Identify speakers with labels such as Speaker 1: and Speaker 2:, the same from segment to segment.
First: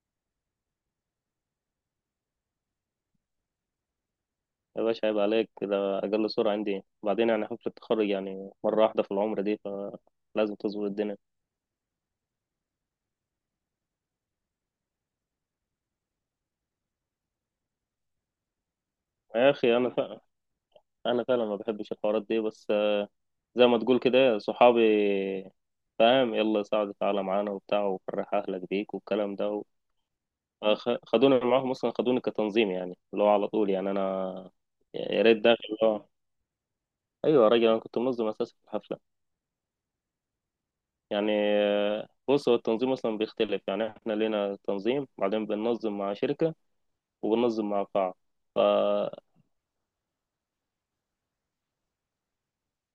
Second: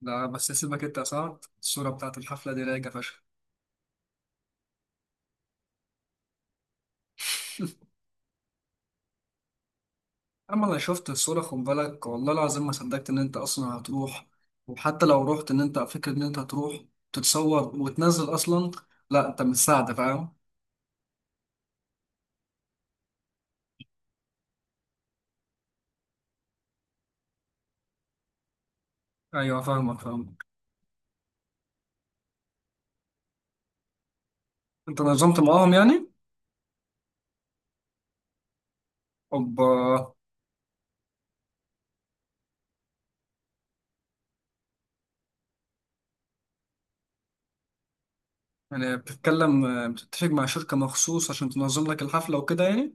Speaker 1: لا، بس سيبك انت يا سعد، الصورة بتاعت الحفلة دي رايقة فشخ.
Speaker 2: يا باشا، عيب عليك. ده أقل سرعة عندي. وبعدين يعني حفلة التخرج يعني مرة واحدة في العمر دي، فلازم
Speaker 1: أما أنا
Speaker 2: تظبط
Speaker 1: شفت
Speaker 2: الدنيا.
Speaker 1: الصورة خد بالك، والله العظيم ما صدقت إن أنت أصلا هتروح، وحتى لو رحت إن أنت فكرة إن أنت هتروح تتصور وتنزل أصلا. لا، أنت
Speaker 2: يا
Speaker 1: مش
Speaker 2: أخي، أنا
Speaker 1: ساعدة
Speaker 2: فعلا
Speaker 1: فاهم.
Speaker 2: أنا فعلا ما بحبش الحوارات دي، بس زي ما تقول كده صحابي فاهم. يلا سعد تعالى معانا وبتاع، وفرح أهلك بيك والكلام
Speaker 1: أيوه
Speaker 2: ده.
Speaker 1: فاهمك فاهمك.
Speaker 2: خدوني معاهم، أصلا خدوني كتنظيم يعني، اللي هو على طول، يعني أنا
Speaker 1: أنت
Speaker 2: يا ريت
Speaker 1: نظمت
Speaker 2: داخل
Speaker 1: معاهم
Speaker 2: اللي هو.
Speaker 1: يعني؟
Speaker 2: أيوة يا راجل، أنا كنت منظم أساسا في الحفلة
Speaker 1: أوبا.
Speaker 2: يعني. بص، هو التنظيم أصلا بيختلف. يعني إحنا لينا تنظيم، بعدين بننظم مع شركة وبننظم مع بعض. ف
Speaker 1: يعني بتتفق مع شركة مخصوص عشان تنظم لك الحفلة وكده يعني؟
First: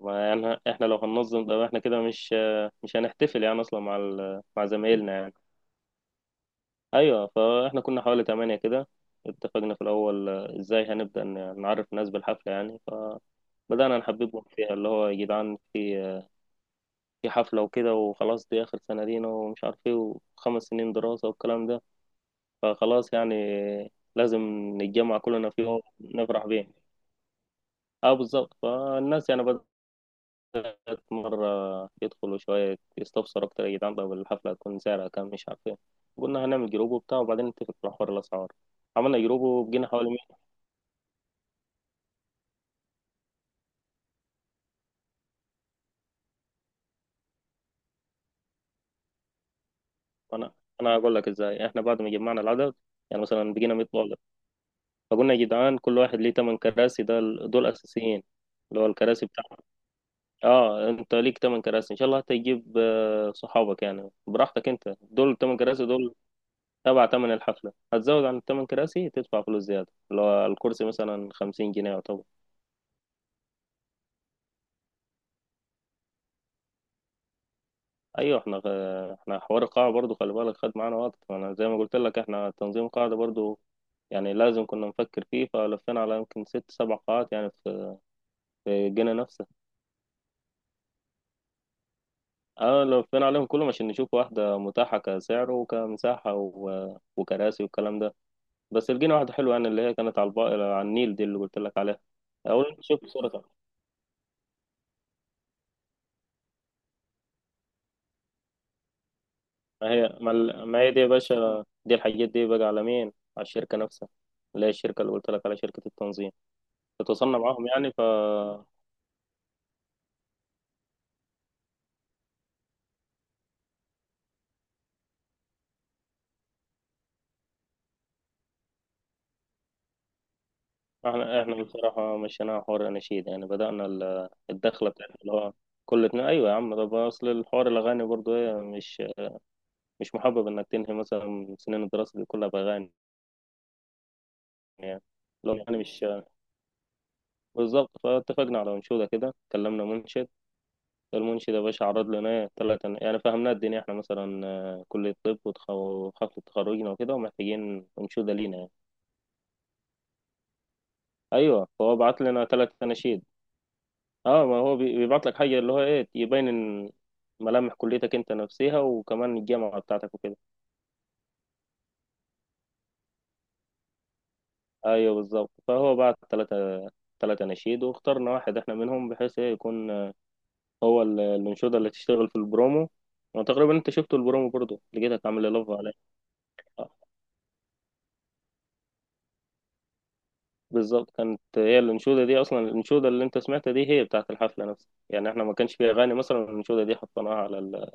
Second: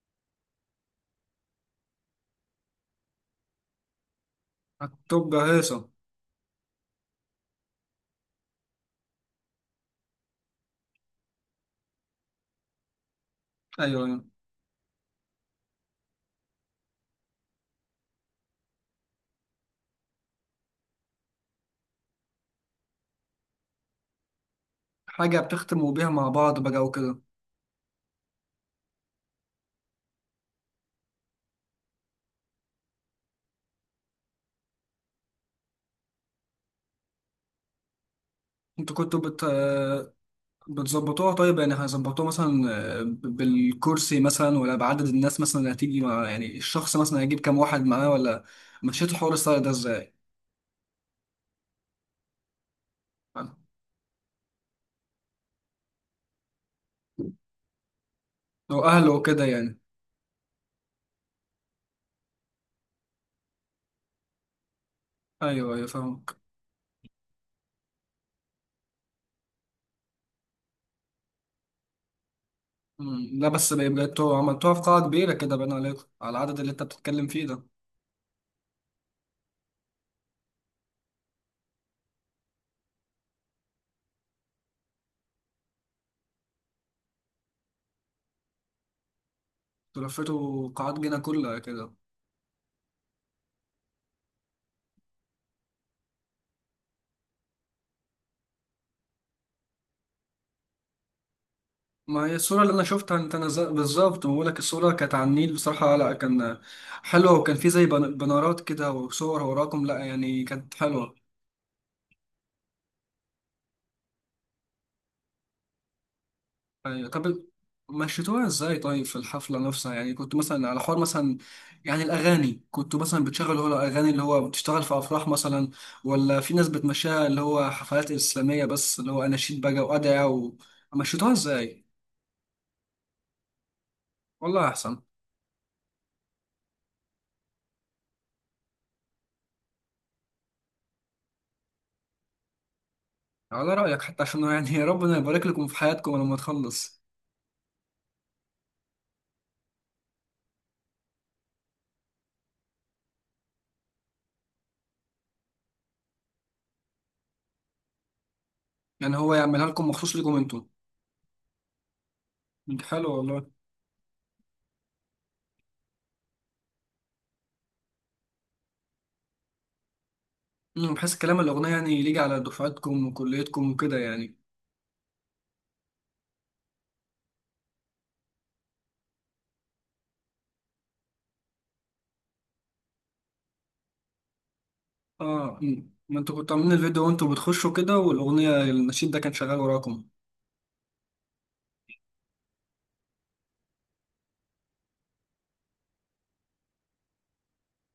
Speaker 2: ما يعني احنا لو هننظم ده، احنا كده مش هنحتفل يعني اصلا مع مع زمايلنا يعني.
Speaker 1: هتبقى هيصة.
Speaker 2: ايوه، فاحنا كنا حوالي تمانية كده. اتفقنا في الاول، ازاي هنبدا نعرف الناس بالحفله يعني، فبدانا
Speaker 1: أيوه أيوه.
Speaker 2: نحببهم فيها، اللي هو يا جدعان في في حفله وكده، وخلاص دي اخر سنه لينا ومش عارف ايه، وخمس سنين دراسه والكلام ده، فخلاص يعني لازم نتجمع
Speaker 1: حاجة
Speaker 2: كلنا في يوم
Speaker 1: بتختموا بيها مع
Speaker 2: نفرح
Speaker 1: بعض
Speaker 2: بيه.
Speaker 1: بقى وكده.
Speaker 2: اه بالظبط. فالناس يعني مرة يدخلوا شوية يستفسروا أكتر، يا جدعان طب الحفلة هتكون سعرها كام، مش عارف إيه. قلنا هنعمل جروب وبتاع، وبعدين نتفق على حوار الأسعار.
Speaker 1: أنتوا كنتوا
Speaker 2: عملنا جروب
Speaker 1: بت...
Speaker 2: وبقينا حوالي 100.
Speaker 1: بتظبطوها طيب، يعني هيظبطوها مثلا بالكرسي مثلا ولا بعدد الناس مثلا اللي هتيجي، مع يعني الشخص مثلا هيجيب كام واحد معاه، ولا مشيت الحوار الصغير ده ازاي؟
Speaker 2: أنا أنا هقول لك إزاي. إحنا بعد ما جمعنا العدد، يعني مثلا بقينا 100 طالب، فقلنا يا جدعان كل واحد ليه 8 كراسي، ده دول أساسيين، اللي
Speaker 1: لو
Speaker 2: هو
Speaker 1: اهله
Speaker 2: الكراسي بتاع،
Speaker 1: وكده يعني.
Speaker 2: اه انت ليك 8 كراسي، ان شاء الله هتجيب صحابك يعني براحتك، انت دول 8
Speaker 1: ايوه ايوه
Speaker 2: كراسي. دول
Speaker 1: فاهمك.
Speaker 2: تبع تمن الحفله. هتزود عن الثمان كراسي تدفع فلوس زياده، اللي هو الكرسي مثلا 50 جنيه يعتبر.
Speaker 1: مم. لا، بس بقيتوا عملتوها في قاعة كبيرة كده باين عليكم على العدد اللي انت بتتكلم فيه ده؟
Speaker 2: ايوه. احنا حوار القاعه برضو، خلي بالك خد معانا وقت. انا زي ما قلت لك، احنا تنظيم قاعده برضو، يعني لازم كنا نفكر فيه. فلفينا على يمكن ست سبع قاعات، يعني في الجنة نفسها.
Speaker 1: تلفتوا قاعات جنة كلها كده؟
Speaker 2: اه، لفينا عليهم كلهم عشان نشوف واحده متاحه كسعر وكمساحه وكراسي والكلام ده. بس لقينا واحده حلوه يعني، اللي هي كانت على على النيل، دي اللي قلت لك عليها.
Speaker 1: ما هي الصورة اللي
Speaker 2: اول
Speaker 1: أنا
Speaker 2: شوف
Speaker 1: شفتها أنت
Speaker 2: صورتها.
Speaker 1: نزل بالظبط، بقول لك الصورة كانت على النيل، بصراحة لا كان حلوة، وكان في زي بنارات كده وصور وراكم، لا يعني كانت
Speaker 2: ما هي دي يا
Speaker 1: حلوة.
Speaker 2: باشا، دي الحاجات دي بقى على مين؟ على الشركه نفسها، اللي هي الشركه اللي قلت لك، على شركه التنظيم.
Speaker 1: أيوة.
Speaker 2: اتواصلنا
Speaker 1: طب
Speaker 2: معاهم يعني.
Speaker 1: مشيتوها ازاي طيب في الحفلة نفسها يعني، كنت مثلا على حوار مثلا يعني الأغاني، كنت مثلا بتشغل هو الأغاني اللي هو بتشتغل في أفراح مثلا، ولا في ناس بتمشيها اللي هو حفلات إسلامية بس، اللي هو أناشيد بقى وأدعية، ومشيتوها
Speaker 2: احنا
Speaker 1: ازاي؟
Speaker 2: بصراحة مشيناها حوار أناشيد يعني. بدأنا
Speaker 1: والله
Speaker 2: الدخلة
Speaker 1: أحسن.
Speaker 2: بتاعتنا، اللي هو كل اتنين. أيوة يا عم، طب أصل الحوار الأغاني برضو إيه، مش محبب إنك تنهي مثلا سنين الدراسة دي كلها بأغاني
Speaker 1: على رأيك حتى، عشان يعني
Speaker 2: يعني،
Speaker 1: ربنا يبارك
Speaker 2: لو
Speaker 1: لكم في
Speaker 2: يعني مش
Speaker 1: حياتكم لما تخلص.
Speaker 2: بالظبط. فاتفقنا على أنشودة كده، كلمنا منشد. المنشد يا باشا عرض لنا إيه، تلاتة. يعني فهمنا الدنيا، إحنا مثلا كلية طب وحفلة تخرجنا وكده، ومحتاجين أنشودة لينا يعني.
Speaker 1: يعني هو يعملها لكم مخصوص لكم انتوا؟
Speaker 2: أيوة، فهو بعت لنا تلات
Speaker 1: حلو
Speaker 2: أناشيد.
Speaker 1: والله.
Speaker 2: اه، ما هو بيبعت لك حاجة اللي هو ايه، يبين إن ملامح كليتك انت نفسها، وكمان الجامعة بتاعتك وكده.
Speaker 1: بحيث كلام الأغنية يعني يليق على دفعتكم وكليتكم وكده يعني.
Speaker 2: ايوه بالظبط. فهو بعت ثلاثة نشيد، واخترنا واحد احنا منهم، بحيث ايه يكون هو الانشودة اللي تشتغل في البرومو. وتقريبا انت شفته البرومو برضه، لقيتك عامل لي
Speaker 1: اه.
Speaker 2: لف
Speaker 1: مم.
Speaker 2: عليه.
Speaker 1: ما انتوا كنتوا عاملين
Speaker 2: آه،
Speaker 1: الفيديو وانتوا بتخشوا كده، والاغنيه النشيد ده كان شغال وراكم.
Speaker 2: بالظبط، كانت هي الانشودة دي اصلا. الانشودة اللي انت سمعتها دي هي بتاعت الحفلة نفسها، يعني احنا ما كانش فيها اغاني مثلا. الانشودة دي حطيناها على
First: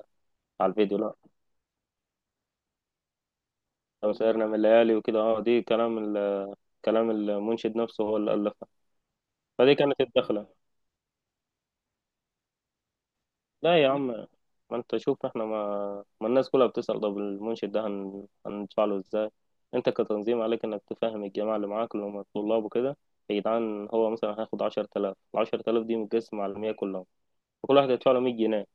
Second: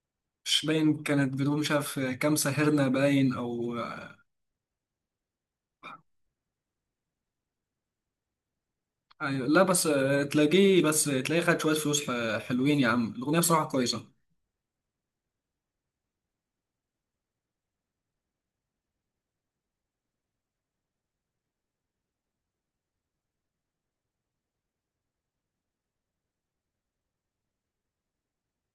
Speaker 1: مش
Speaker 2: على الفيديو.
Speaker 1: باين،
Speaker 2: لا،
Speaker 1: كانت بدون، مش عارف كام ساهرنا باين او.
Speaker 2: لو سهرنا من الليالي وكده، اه دي كلام كلام المنشد نفسه، هو اللي ألف.
Speaker 1: أيوة. لا،
Speaker 2: فدي
Speaker 1: بس
Speaker 2: كانت الدخلة.
Speaker 1: تلاقيه، بس تلاقيه خد شويه فلوس، حلوين يا عم الاغنيه بصراحه
Speaker 2: لا يا
Speaker 1: كويسه.
Speaker 2: عم، ما انت شوف، احنا ما, ما الناس كلها بتسأل طب المنشد ده هندفع له ازاي. انت كتنظيم عليك انك تفهم الجماعة اللي معاك، اللي هم الطلاب وكده. يا جدعان، هو مثلا هياخد 10000 دي متقسمة على 100 كلهم، فكل واحد يدفع له 100 جنيه.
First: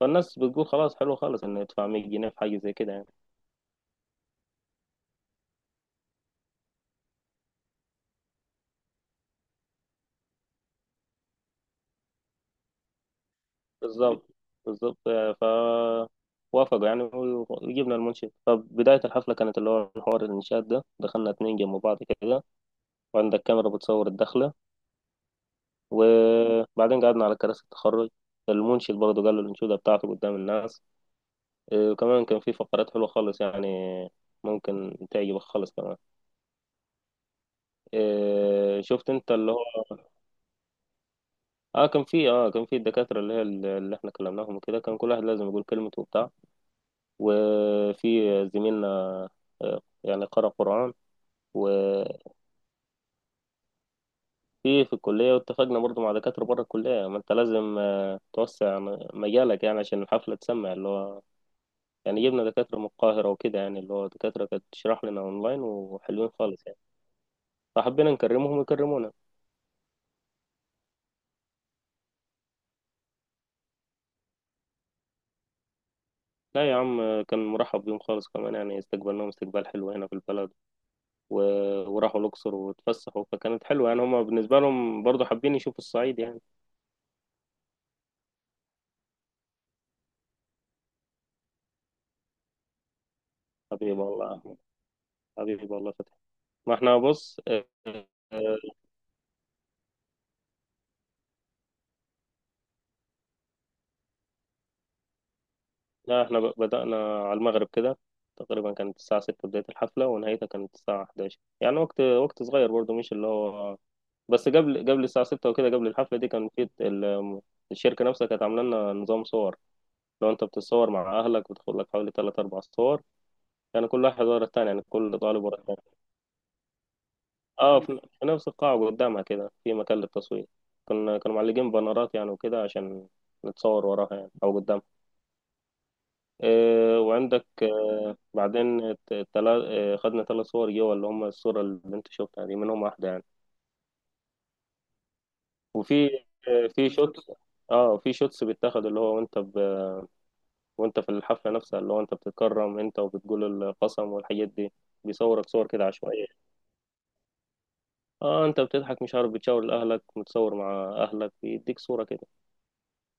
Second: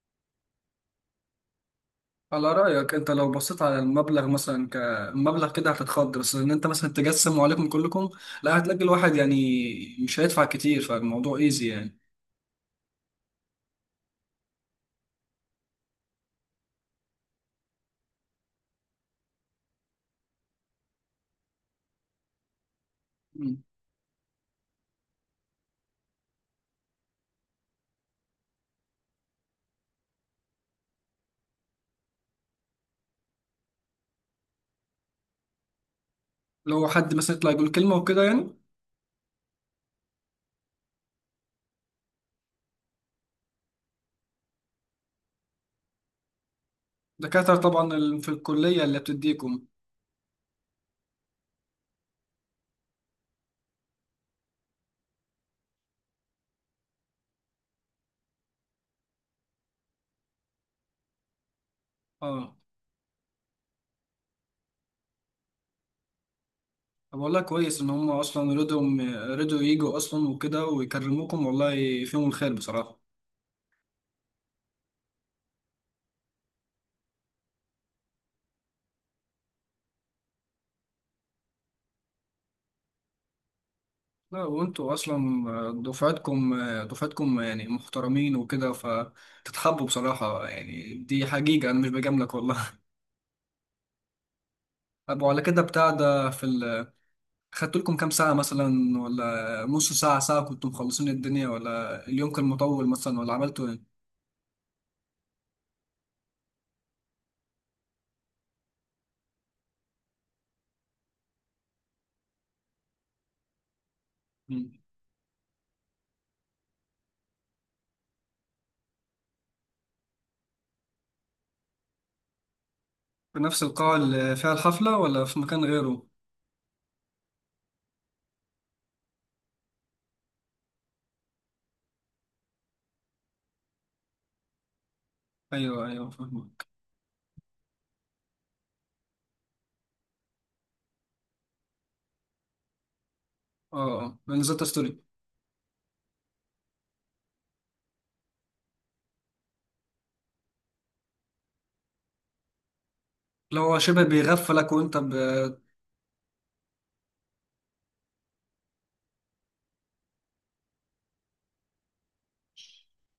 Speaker 2: فالناس بتقول خلاص حلو خالص انه يدفع 100 جنيه في
Speaker 1: على
Speaker 2: حاجة زي كده
Speaker 1: رايك
Speaker 2: يعني.
Speaker 1: انت لو بصيت على المبلغ مثلا كمبلغ كده هتتخض، بس ان انت مثلا تجسم وعليكم كلكم، لا، هتلاقي الواحد يعني مش هيدفع كتير، فالموضوع ايزي يعني.
Speaker 2: بالظبط بالظبط. ف وافقوا يعني، وجبنا المنشد. فبداية الحفلة كانت اللي هو حوار الإنشاد ده، دخلنا اتنين جنب بعض كده، وعندك
Speaker 1: مم.
Speaker 2: كاميرا بتصور الدخلة، وبعدين قعدنا على كراسي التخرج. المنشد برضه قال له الأنشودة بتاعته قدام الناس. وكمان كان في فقرات حلوة خالص يعني، ممكن تعجبك خالص كمان.
Speaker 1: لو حد مثلا يطلع يقول كلمه وكده يعني.
Speaker 2: شفت انت اللي هو، اه، كان في الدكاترة، اللي هي اللي احنا كلمناهم وكده، كان كل واحد لازم يقول كلمته وبتاع.
Speaker 1: دكاتره طبعا في
Speaker 2: وفي
Speaker 1: الكليه
Speaker 2: زميلنا
Speaker 1: اللي بتديكم.
Speaker 2: يعني قرأ قرآن. وفي الكلية. واتفقنا برضه مع دكاترة بره الكلية، ما انت لازم توسع مجالك يعني عشان الحفلة تسمع اللي هو. يعني جبنا
Speaker 1: اه.
Speaker 2: دكاترة من القاهرة وكده، يعني اللي هو دكاترة كانت تشرح لنا أونلاين وحلوين خالص يعني،
Speaker 1: طب والله كويس ان هم
Speaker 2: فحبينا
Speaker 1: اصلا
Speaker 2: نكرمهم
Speaker 1: رضوا
Speaker 2: ويكرمونا.
Speaker 1: رضوا يجوا اصلا وكده ويكرموكم، والله فيهم الخير بصراحه.
Speaker 2: لا يا عم، كان مرحب بيهم خالص كمان يعني، استقبلناهم استقبال حلو هنا في البلد، و... وراحوا الأقصر واتفسحوا. فكانت حلوة يعني، هما
Speaker 1: لا،
Speaker 2: بالنسبة
Speaker 1: وانتوا
Speaker 2: لهم برضه حابين يشوفوا
Speaker 1: اصلا
Speaker 2: الصعيد يعني.
Speaker 1: دفعتكم يعني محترمين وكده فتتحبوا بصراحه، يعني دي حقيقه انا مش بجاملك والله.
Speaker 2: حبيب الله أحمد.
Speaker 1: طب وعلى كده
Speaker 2: حبيب
Speaker 1: بتاع
Speaker 2: الله فتحي.
Speaker 1: ده في
Speaker 2: ما
Speaker 1: ال...
Speaker 2: احنا بص،
Speaker 1: خدت لكم كام ساعه
Speaker 2: اه،
Speaker 1: مثلا ولا نص ساعه ساعه كنتوا مخلصين الدنيا، ولا اليوم كان مطول مثلا، ولا عملتوا ايه؟
Speaker 2: لا، احنا بدأنا على المغرب كده. تقريبا كانت الساعة 6 بداية الحفلة، ونهايتها كانت الساعة 11 يعني. وقت صغير برضه، مش اللي هو. بس
Speaker 1: مم.
Speaker 2: قبل الساعة 6 وكده، قبل الحفلة دي، كان في الشركة نفسها كانت عاملة لنا نظام صور. لو أنت بتتصور مع أهلك بتاخد لك حوالي تلات أربع صور،
Speaker 1: في نفس
Speaker 2: يعني
Speaker 1: القاعه
Speaker 2: كل واحد
Speaker 1: اللي
Speaker 2: ورا
Speaker 1: فيها
Speaker 2: التاني، يعني
Speaker 1: الحفله
Speaker 2: كل
Speaker 1: ولا في
Speaker 2: طالب ورا
Speaker 1: مكان
Speaker 2: التاني.
Speaker 1: غيره؟
Speaker 2: أه، في نفس القاعة قدامها كده، في مكان للتصوير. كانوا معلقين بانرات يعني وكده، عشان نتصور وراها يعني أو قدامها.
Speaker 1: ايوه ايوه فاهمك.
Speaker 2: وعندك إيه بعدين، الت- التلا إيه خدنا ثلاث صور جوا، اللي هم الصورة اللي أنت شفتها دي منهم واحدة يعني.
Speaker 1: اه اه، انا نزلت ستوري.
Speaker 2: وفي إيه في شوت اه في شوتس بيتاخد، اللي هو وانت في الحفلة نفسها، اللي هو انت بتتكرم انت
Speaker 1: لو
Speaker 2: وبتقول
Speaker 1: هو شبه
Speaker 2: القسم والحاجات
Speaker 1: بيغفلك
Speaker 2: دي،
Speaker 1: وانت ب...
Speaker 2: بيصورك صور كده عشوائية. اه انت بتضحك مش عارف، بتشاور لأهلك، متصور مع أهلك، بيديك صورة كده.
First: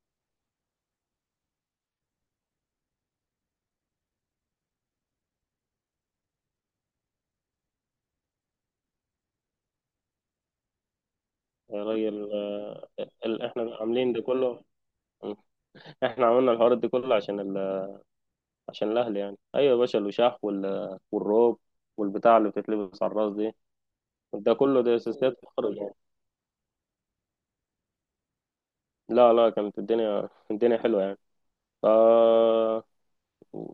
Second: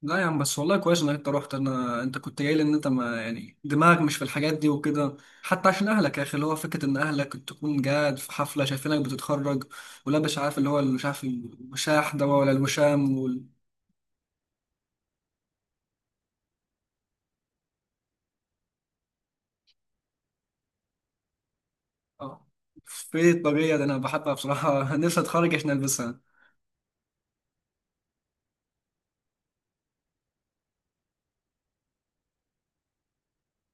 Speaker 1: لا يا عم، بس والله كويس انك انت رحت، انت كنت جاي لي ان انت ما يعني دماغك مش في الحاجات دي وكده، حتى عشان اهلك يا اخي، اللي هو فكره ان اهلك تكون قاعد في حفله شايفينك بتتخرج ولابس، عارف اللي هو مش عارف
Speaker 2: يا
Speaker 1: الوشاح ده
Speaker 2: راجل،
Speaker 1: ولا الوشام وال...
Speaker 2: احنا عاملين ده كله. احنا عملنا الحوار ده كله عشان عشان الأهل يعني. ايوه يا باشا، الوشاح والروب والبتاع
Speaker 1: اه.
Speaker 2: اللي بتتلبس على
Speaker 1: في
Speaker 2: الراس دي.
Speaker 1: الطاقيه ده انا بحبها
Speaker 2: ده كله
Speaker 1: بصراحه.
Speaker 2: ده
Speaker 1: نفسي
Speaker 2: اساسيات
Speaker 1: اتخرج عشان
Speaker 2: الخرج يعني.
Speaker 1: البسها.
Speaker 2: لا لا، كانت الدنيا حلوة يعني. ف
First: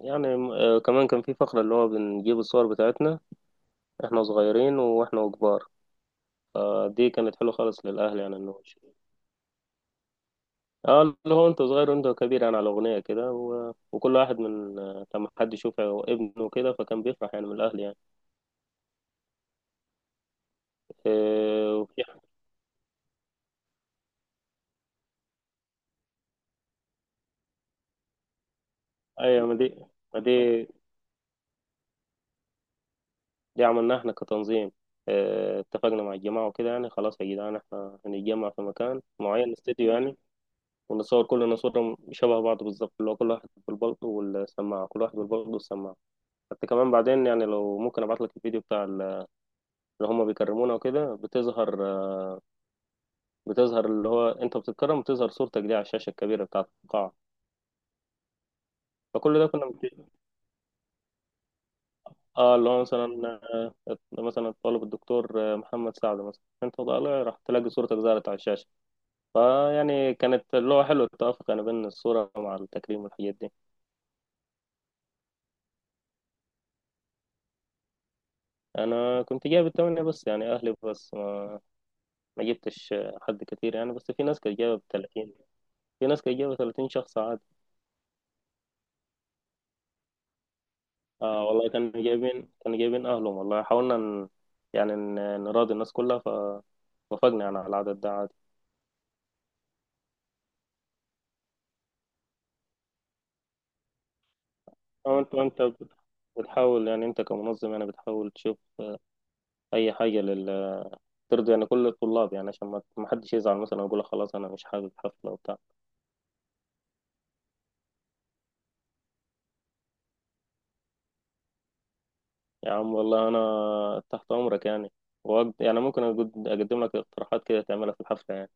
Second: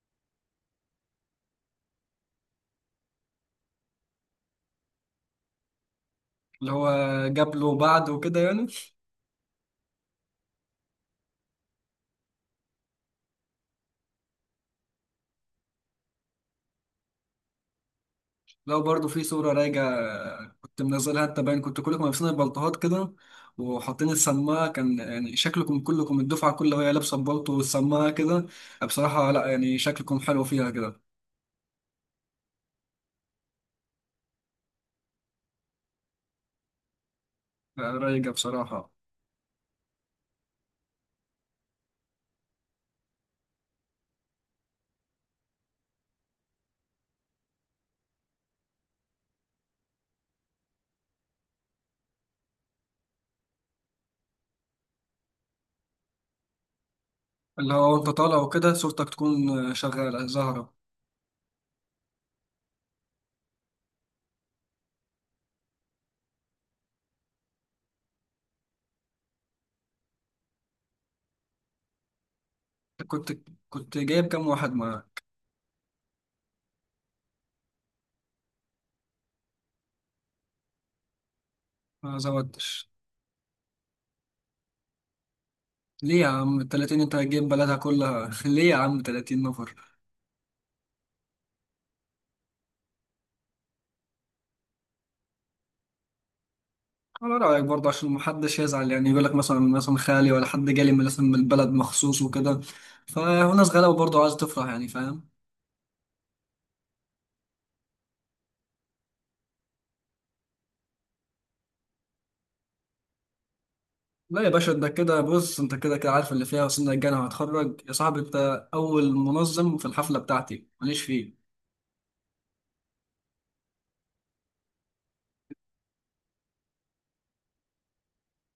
Speaker 2: يعني كمان كان في فقرة اللي هو بنجيب الصور بتاعتنا، احنا صغيرين واحنا كبار.
Speaker 1: اللي هو
Speaker 2: فدي كانت حلوة
Speaker 1: قبل
Speaker 2: خالص
Speaker 1: وبعد
Speaker 2: للأهل، يعني
Speaker 1: وكده
Speaker 2: انه
Speaker 1: يعني.
Speaker 2: اه اللي هو انت صغير وانت كبير، يعني على أغنية كده وكل واحد من، لما حد يشوف ابنه كده فكان بيفرح يعني من الأهل يعني.
Speaker 1: لو برضو في صورة راجعة كنت منزلها انت، باين
Speaker 2: اه
Speaker 1: كنت
Speaker 2: وفي،
Speaker 1: كلكم لابسين البلطوهات كده، وحاطين السماعة، كان يعني شكلكم كلكم الدفعة كلها وهي لابسة البلطو والسماعة كده، بصراحة لا
Speaker 2: أيوة. ما دي
Speaker 1: يعني شكلكم
Speaker 2: ما
Speaker 1: حلو
Speaker 2: دي
Speaker 1: فيها كده.
Speaker 2: دي عملناها احنا كتنظيم. اه اتفقنا مع الجماعة وكده يعني، خلاص يا جدعان احنا
Speaker 1: رايقة
Speaker 2: هنتجمع في
Speaker 1: بصراحة.
Speaker 2: مكان معين، استديو يعني. ونصور كلنا صورة شبه بعض بالظبط، اللي هو كل واحد بالبلطو والسماعة، كل واحد بالبلطو والسماعة. حتى كمان بعدين يعني، لو ممكن أبعت لك الفيديو بتاع اللي هم بيكرمونا وكده، بتظهر اللي هو انت بتتكرم، بتظهر صورتك دي على الشاشه الكبيره بتاعه القاعه.
Speaker 1: اللي هو انت طالع وكده صورتك
Speaker 2: فكل ده كنا
Speaker 1: تكون
Speaker 2: بت...
Speaker 1: شغالة زهرة.
Speaker 2: اه اللي هو مثلا الطالب الدكتور محمد سعد مثلا، انت طالع راح تلاقي صورتك ظهرت على الشاشه، فيعني كانت اللي هو حلو التوافق يعني بين الصوره مع التكريم
Speaker 1: كنت
Speaker 2: والحاجات دي.
Speaker 1: كنت جايب كام واحد معاك؟
Speaker 2: انا كنت جايب التمانية بس، يعني اهلي بس.
Speaker 1: ما
Speaker 2: ما
Speaker 1: زودتش.
Speaker 2: جبتش حد كتير يعني، بس في
Speaker 1: ليه
Speaker 2: ناس
Speaker 1: يا
Speaker 2: كانت جايبه
Speaker 1: عم
Speaker 2: 30
Speaker 1: 30، انت
Speaker 2: شخص عادي.
Speaker 1: هتجيب بلدها كلها؟ ليه يا عم 30 نفر؟
Speaker 2: اه والله، كانوا جايبين اهلهم. والله حاولنا نراضي الناس كلها،
Speaker 1: على
Speaker 2: فوافقنا يعني
Speaker 1: رأيك
Speaker 2: على
Speaker 1: برضه
Speaker 2: العدد
Speaker 1: عشان
Speaker 2: ده عادي.
Speaker 1: محدش يزعل يعني، يقول لك مثلا خالي ولا حد جالي مثلا من البلد مخصوص وكده، فالناس غلابة برضه عايزة تفرح يعني،
Speaker 2: أو
Speaker 1: فاهم.
Speaker 2: بتحاول يعني، انت كمنظم يعني بتحاول تشوف اي حاجه ترضي يعني كل الطلاب يعني، عشان ما حدش يزعل، مثلا يقول لك خلاص
Speaker 1: لا
Speaker 2: انا
Speaker 1: يا
Speaker 2: مش
Speaker 1: باشا، انت
Speaker 2: حابب
Speaker 1: كده
Speaker 2: حفله وبتاع.
Speaker 1: بص، انت كده كده عارف اللي فيها، وسنك الجنة وهتخرج يا صاحبي، انت أول منظم في الحفلة بتاعتي ماليش فيه.
Speaker 2: يا عم والله، انا تحت امرك يعني، وأقد... يعني ممكن أقد... اقدم لك اقتراحات كده تعملها في الحفله يعني.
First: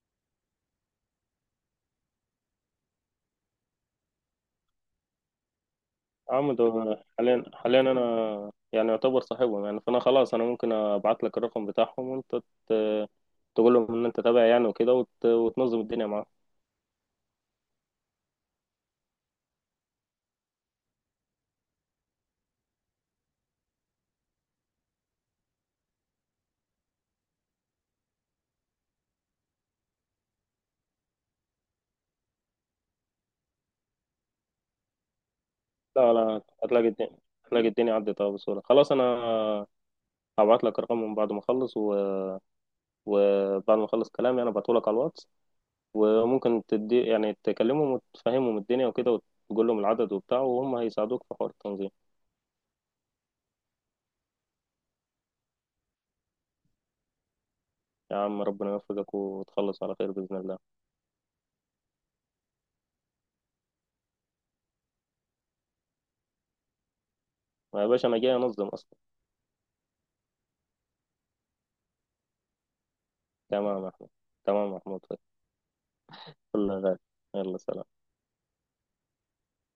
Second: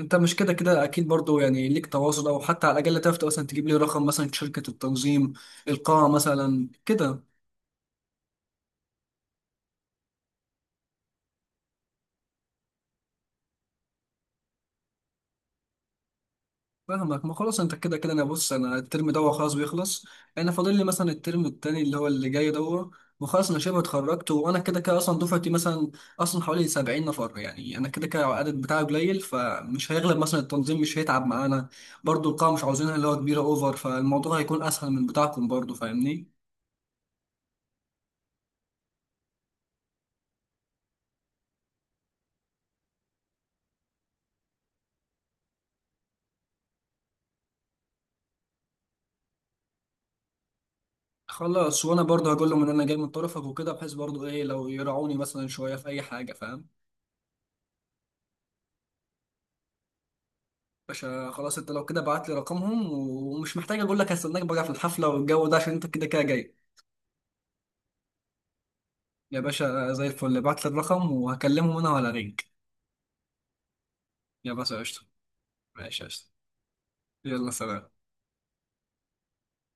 Speaker 1: انت مش كده كده اكيد برضه يعني ليك تواصل، او حتى على الاقل تعرف مثلا تجيب لي رقم مثلا شركة التنظيم، القاعة
Speaker 2: عم ده،
Speaker 1: مثلا كده.
Speaker 2: حاليا انا يعني يعتبر صاحبهم يعني، فانا خلاص انا ممكن ابعت لك الرقم بتاعهم، وانت ت- تقول لهم ان انت تابع يعني وكده، وتنظم الدنيا معاهم.
Speaker 1: فاهمك، ما خلاص انت كده كده، بص انا الترم ده خلاص بيخلص، انا فاضل لي مثلا الترم التاني اللي هو اللي جاي ده، وخلاص انا شبه اتخرجت، وانا كده كده اصلا دفعتي مثلا اصلا حوالي 70 نفر يعني، انا كده كده العدد بتاعي قليل فمش هيغلب مثلا التنظيم، مش هيتعب معانا. برضو القاعة مش عاوزينها اللي هو كبيرة اوفر، فالموضوع هيكون اسهل من بتاعكم برضو،
Speaker 2: لا
Speaker 1: فاهمني.
Speaker 2: لا، هتلاقي الدنيا عدت بسهولة. خلاص انا هبعت لك رقمهم بعد ما اخلص، وبعد ما اخلص كلامي انا بعته لك على الواتس، وممكن تدي يعني تكلمهم وتفهمهم الدنيا وكده، وتقول لهم العدد وبتاع، وهم هيساعدوك في حوار
Speaker 1: خلاص،
Speaker 2: التنظيم.
Speaker 1: وانا برضو هقول لهم ان انا جاي من طرفك وكده، بحيث برضو ايه لو يراعوني مثلا شوية في اي حاجة، فاهم.
Speaker 2: يا عم ربنا يوفقك وتخلص على خير بإذن الله.
Speaker 1: باشا خلاص، انت لو كده بعت لي رقمهم، ومش محتاج اقول لك هستناك بقى في الحفله والجو ده عشان انت كده كده جاي.
Speaker 2: ما يا باشا، انا جاي انظم اصلا.
Speaker 1: يا باشا زي الفل، بعت لي الرقم وهكلمهم انا ولا رينج.
Speaker 2: تمام يا أحمد.
Speaker 1: يا
Speaker 2: تمام يا
Speaker 1: باشا
Speaker 2: محمود،
Speaker 1: قشطه.
Speaker 2: في
Speaker 1: ماشي قشطه.
Speaker 2: كل غالي.
Speaker 1: يلا
Speaker 2: يلا
Speaker 1: سلام.
Speaker 2: سلام.